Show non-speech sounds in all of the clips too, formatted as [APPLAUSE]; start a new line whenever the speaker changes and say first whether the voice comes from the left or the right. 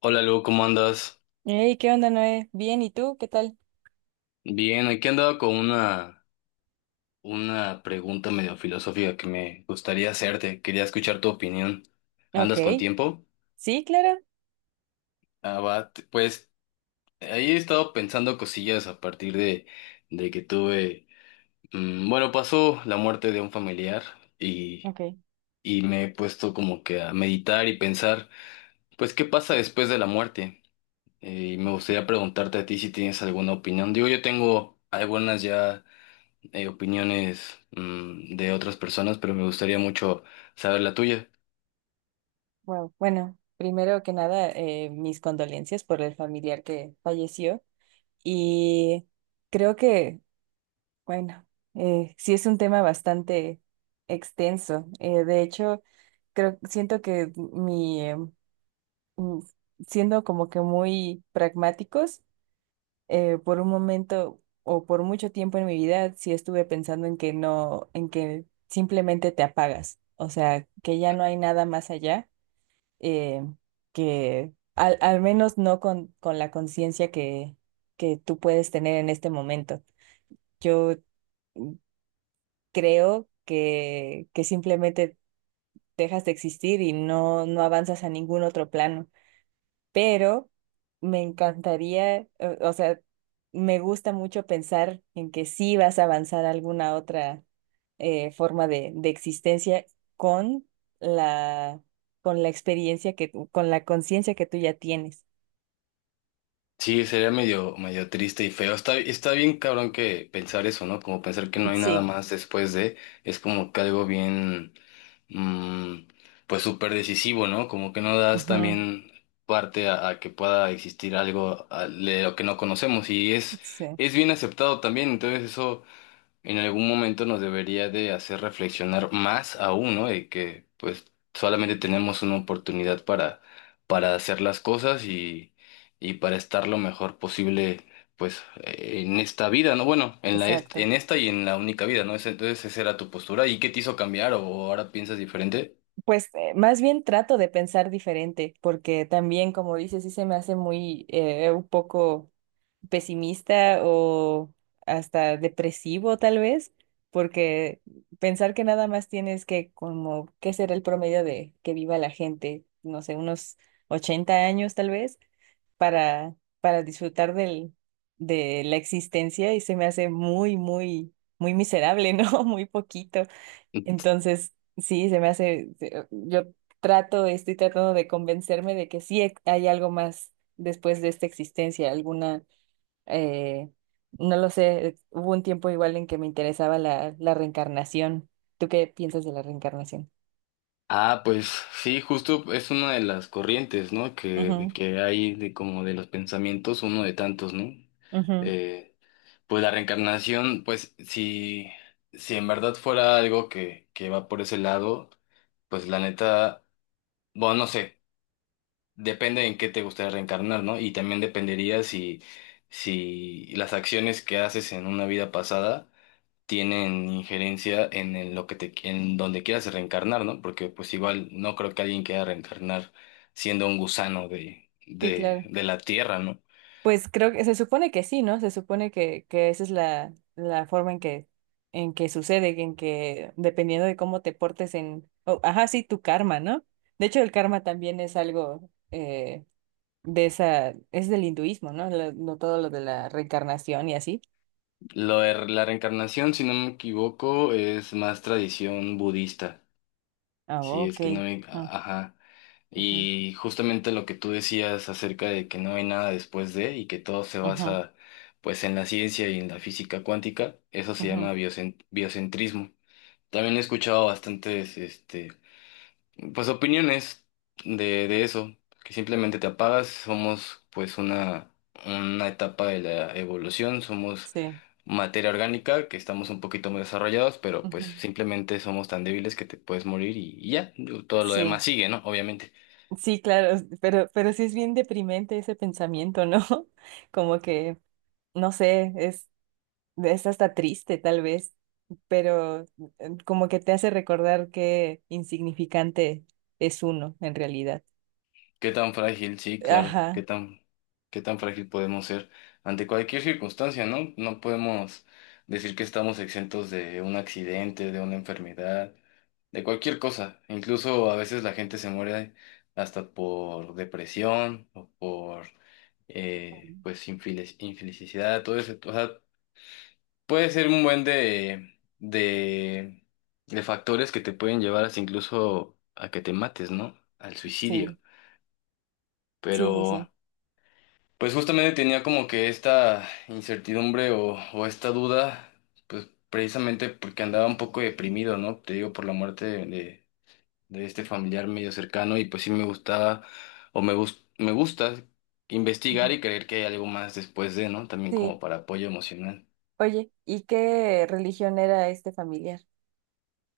left: Hola Lu, ¿cómo andas?
right: Hey, ¿qué onda, Noé? Bien, ¿y tú? ¿Qué tal?
left: Bien, aquí andaba con una pregunta medio filosófica que me gustaría hacerte. Quería escuchar tu opinión.
right: Ok,
left: ¿Andas con tiempo?
right: sí, claro.
left: Pues ahí he estado pensando cosillas a partir de que tuve... bueno, Pasó la muerte de un familiar y,
right: Ok,
left: y me he puesto como que a meditar y pensar, pues, ¿qué pasa después de la muerte? Y me gustaría preguntarte a ti si tienes alguna opinión. Digo, yo tengo algunas ya opiniones de otras personas, pero me gustaría mucho saber la tuya.
right: wow. Bueno, primero que nada, mis condolencias por el familiar que falleció. Y creo bueno, sí es un tema bastante extenso. De hecho, siento que mm, siendo como que muy pragmáticos, por un momento o por mucho tiempo en mi vida, sí estuve pensando en que no, en que simplemente te apagas, o sea, que ya no hay nada más allá, eh, al menos no con, con la conciencia que tú puedes tener en este momento. Yo creo que simplemente dejas de existir y no avanzas a ningún otro plano. Pero me encantaría, o sea, me gusta mucho pensar en que sí vas a avanzar a alguna otra forma de existencia con la, con la experiencia que con la conciencia que tú ya tienes.
left: Sí, sería medio triste y feo. Está bien cabrón que pensar eso, ¿no? Como pensar que no hay nada
right: Sí,
left: más después de, es como que algo bien, mm, pues súper decisivo, ¿no? Como que no das
right: ujú,
left: también parte a, que pueda existir algo de lo que no conocemos y
right: sí,
left: es bien aceptado también, entonces eso en algún momento nos debería de hacer reflexionar más aún, ¿no? De que pues solamente tenemos una oportunidad para hacer las cosas y para estar lo mejor posible pues en esta vida, ¿no? Bueno, en la
right: exacto.
left: en esta y en la única vida, ¿no? Entonces esa era tu postura. ¿Y qué te hizo cambiar o ahora piensas diferente?
right: Pues más bien trato de pensar diferente, porque también, como dices, sí se me hace muy un poco pesimista o hasta depresivo tal vez, porque pensar que nada más tienes que como, ¿qué será el promedio de que viva la gente? No sé, unos 80 años tal vez, para, para disfrutar de la existencia y se me hace muy, muy, muy miserable, ¿no? [LAUGHS] Muy poquito. Entonces, sí, se me hace, se- yo estoy tratando de convencerme de que sí hay algo más después de esta existencia, alguna eh, no lo sé, hubo un tiempo igual en que me interesaba la reencarnación. ¿Tú qué piensas de la reencarnación?
left: Ah, pues sí, justo es una de las corrientes, ¿no?
right: Ujú,
left: Que hay de como de los pensamientos, uno de tantos, ¿no?
right: ujú,
left: Eh, Pues la reencarnación, pues si, si en verdad fuera algo que va por ese lado, pues la neta, bueno, no sé, depende en qué te gustaría reencarnar, ¿no? Y también dependería si, si las acciones que haces en una vida pasada tienen injerencia en, lo que te, en donde quieras reencarnar, ¿no? Porque pues igual no creo que alguien quiera reencarnar siendo un gusano
right: sí, claro.
left: de la tierra, ¿no?
right: Pues creo que se supone que sí, ¿no? Se supone que esa es la forma en en que sucede, en que dependiendo de cómo te portes en, oh, ajá, sí, tu karma, ¿no? De hecho, el karma también es algo es del hinduismo, ¿no? No todo lo de la reencarnación y así.
left: Lo de la reencarnación, si no me equivoco, es más tradición budista.
right: Ah,
left: Sí, es que no
right: ok.
left: hay,
right: Ah,
left: ajá.
right: ujú,
left: Y justamente lo que tú decías acerca de que no hay nada después de y que todo se
right: ujú,
left: basa pues en la ciencia y en la física cuántica, eso se llama
right: ujú.
left: biocentrismo. También he escuchado bastantes este pues opiniones de eso, que simplemente te apagas, somos pues una etapa de la evolución, somos
right: Sí,
left: materia orgánica, que estamos un poquito más desarrollados, pero pues
right: ujú,
left: simplemente somos tan débiles que te puedes morir y ya. Digo, todo lo demás
right: sí,
left: sigue, ¿no? Obviamente.
right: sí, claro, pero sí es bien deprimente ese pensamiento, ¿no? [LAUGHS] Como que, no sé, es hasta triste tal vez, pero como que te hace recordar qué insignificante es uno en realidad.
left: ¿Qué tan frágil? Sí, claro,
right: Ajá,
left: qué tan frágil podemos ser ante cualquier circunstancia, ¿no? No podemos decir que estamos exentos de un accidente, de una enfermedad, de cualquier cosa. Incluso a veces la gente se muere hasta por depresión o por... pues infelicidad, todo eso. Puede ser un buen de factores que te pueden llevar hasta incluso a que te mates, ¿no? Al
right: sí,
left: suicidio.
right: sí, sí,
left: Pero,
right: sí.
left: pues justamente tenía como que esta incertidumbre o esta duda, pues precisamente porque andaba un poco deprimido, ¿no? Te digo, por la muerte de este familiar medio cercano y pues sí me gustaba o me gusta investigar
right: Ujú.
left: y creer que hay algo más después de, ¿no? También
right: Sí,
left: como para apoyo emocional.
right: oye, ¿y qué religión era este familiar?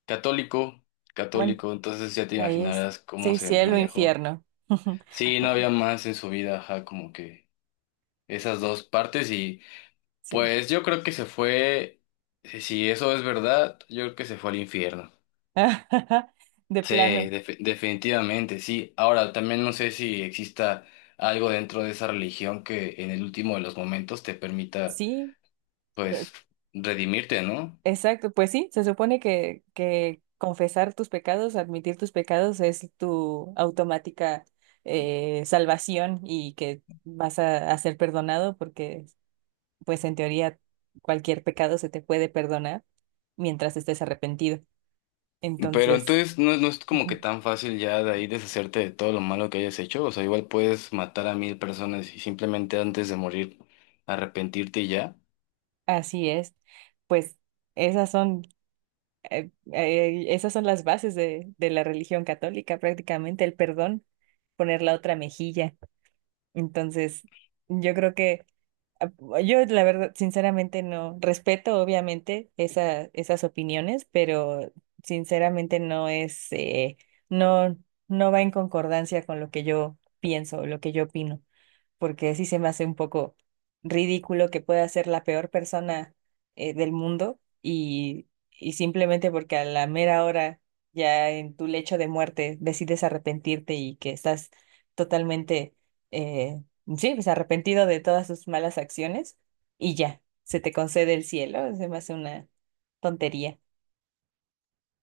left: Católico,
right: Bueno,
left: católico, entonces ya te
right: ahí es,
left: imaginarás cómo
right: sí,
left: se
right: cielo,
left: manejó.
right: infierno. [LAUGHS]
left: Sí, no
right: Bueno,
left: había más en su vida, ajá, como que esas dos partes y
right: sí,
left: pues yo creo que se fue, si si eso es verdad, yo creo que se fue al infierno.
right: [LAUGHS] de
left: Sí,
right: plano.
left: definitivamente, sí. Ahora, también no sé si exista algo dentro de esa religión que en el último de los momentos te permita,
right: Sí, eh,
left: pues, redimirte, ¿no?
right: exacto. Pues sí, se supone que confesar tus pecados, admitir tus pecados es tu automática salvación y que vas a ser perdonado porque, pues en teoría, cualquier pecado se te puede perdonar mientras estés arrepentido.
left: Pero
right: Entonces,
left: entonces no, no es como que
right: ujú,
left: tan fácil ya de ahí deshacerte de todo lo malo que hayas hecho. O sea, igual puedes matar a mil personas y simplemente antes de morir arrepentirte y ya.
right: así es. Pues esas son, esas son las bases de la religión católica, prácticamente el perdón, poner la otra mejilla. Entonces, yo creo que ah, yo la verdad, sinceramente no respeto obviamente esas opiniones, pero sinceramente no, no va en concordancia con lo que yo pienso, lo que yo opino porque sí se me hace un poco ridículo que pueda ser la peor persona del mundo y simplemente porque a la mera hora, ya en tu lecho de muerte, decides arrepentirte y que estás totalmente, eh, sí, pues arrepentido de todas tus malas acciones y ya, se te concede el cielo, se me hace una tontería.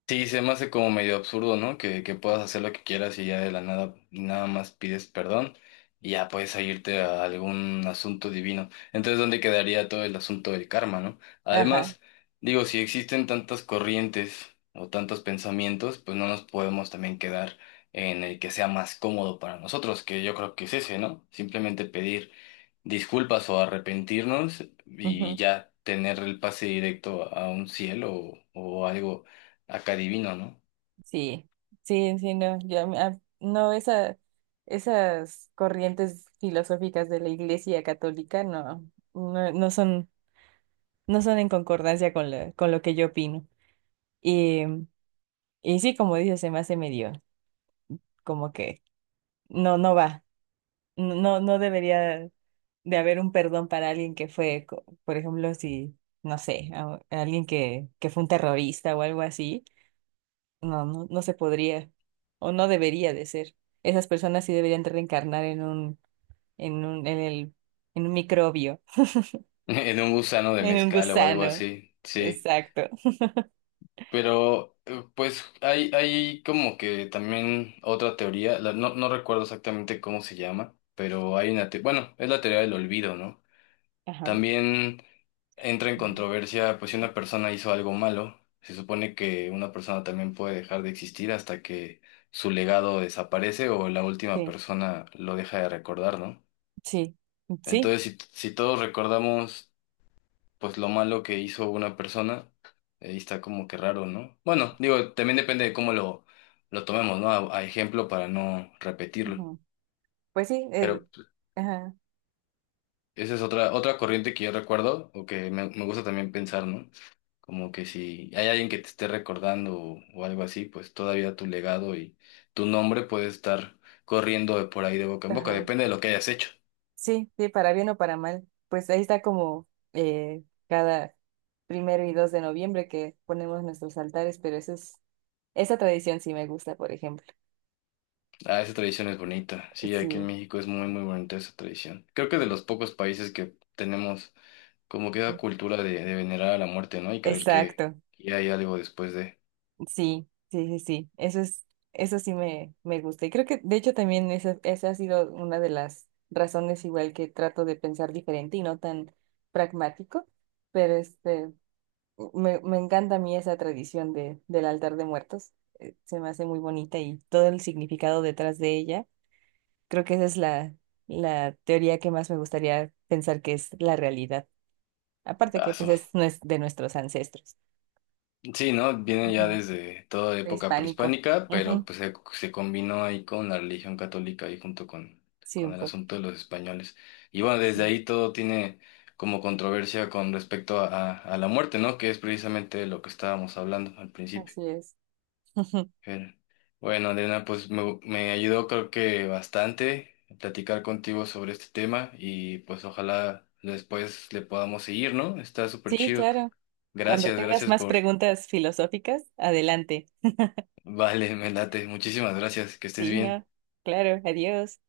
left: Sí, se me hace como medio absurdo, ¿no? Que puedas hacer lo que quieras y ya de la nada, nada más pides perdón y ya puedes irte a algún asunto divino. Entonces, ¿dónde quedaría todo el asunto del karma, ¿no?
right: Ajá.
left: Además, digo, si existen tantas corrientes o tantos pensamientos, pues no nos podemos también quedar en el que sea más cómodo para nosotros, que yo creo que es ese, ¿no? Simplemente pedir disculpas o arrepentirnos y ya tener el pase directo a un cielo o algo acá divino, ¿no?
right: Sí, sí, sí, no, yo, a mí- a- no, esas corrientes filosóficas de la Iglesia Católica no, no son, no son en concordancia con con lo que yo opino. Y, y sí, como dices, se me hace medio, como que no, no va, no debería de haber un perdón para alguien que fue, por ejemplo, si, no sé, a alguien que fue un terrorista o algo así. No, no, no se podría o no debería de ser. Esas personas sí deberían de reencarnar en un, en un, en el, en un microbio,
left: [LAUGHS] En un gusano
right: [LAUGHS]
left: de
right: en un
left: mezcal o algo
right: gusano.
left: así, sí.
right: Exacto.
left: Pero pues hay como que también otra teoría, no, no recuerdo exactamente cómo se llama, pero hay una, bueno, es la teoría del olvido, ¿no?
right: Ajá.
left: También entra en
right: Ujú.
left: controversia, pues si una persona hizo algo malo, se supone que una persona también puede dejar de existir hasta que su legado desaparece o la última
right: Sí,
left: persona lo deja de recordar, ¿no?
right: sí, sí.
left: Entonces, si, si todos recordamos, pues lo malo que hizo una persona, ahí está como que raro, ¿no? Bueno, digo, también depende de cómo lo tomemos, ¿no? A ejemplo para no repetirlo.
right: Ujú. Pues sí,
left: Pero pues,
right: ajá,
left: esa es otra, otra corriente que yo recuerdo o que me gusta también pensar, ¿no? Como que si hay alguien que te esté recordando o algo así, pues todavía tu legado y tu nombre puede estar corriendo de por ahí de boca en boca,
right: ajá.
left: depende de lo que hayas hecho.
right: Sí, sí, para bien o para mal. Pues ahí está como cada primero y 2 de noviembre que ponemos nuestros altares, pero eso es, esa tradición sí me gusta, por ejemplo.
left: Ah, esa tradición es bonita. Sí, aquí en
right: Sí,
left: México es muy, muy bonita esa tradición. Creo que de los pocos países que tenemos como que esa cultura de venerar a la muerte, ¿no? Y creer
right: exacto.
left: que hay algo después de...
right: Sí, sí, sí, sí. Eso es, eso sí me gusta. Y creo que, de hecho, también esa ha sido una de las razones igual que trato de pensar diferente y no tan pragmático. Pero este, me encanta a mí esa tradición del altar de muertos. Se me hace muy bonita y todo el significado detrás de ella. Creo que esa es la teoría que más me gustaría pensar que es la realidad. Aparte
left: Ah,
right: que pues es de nuestros ancestros.
left: sí, ¿no? Viene ya
right: Ujú.
left: desde toda época
right: Prehispánico.
left: prehispánica, pero
right: Ujú.
left: pues se combinó ahí con la religión católica y junto
right: Sí,
left: con
right: un
left: el
right: poco.
left: asunto de los españoles. Y bueno, desde
right: Sí,
left: ahí todo tiene como controversia con respecto a la muerte, ¿no? Que es precisamente lo que estábamos hablando al principio.
right: así es. [LAUGHS]
left: Pero, bueno, Adriana, pues me ayudó creo que bastante platicar contigo sobre este tema y pues ojalá después le podamos seguir, ¿no? Está súper
right: Sí,
left: chido.
right: claro. Cuando
left: Gracias,
right: tengas
left: gracias
right: más
left: por
right: preguntas filosóficas, adelante.
left: vale, [LAUGHS] me late. Muchísimas gracias. Que estés
right: Sí,
left: bien.
right: no. Claro, adiós.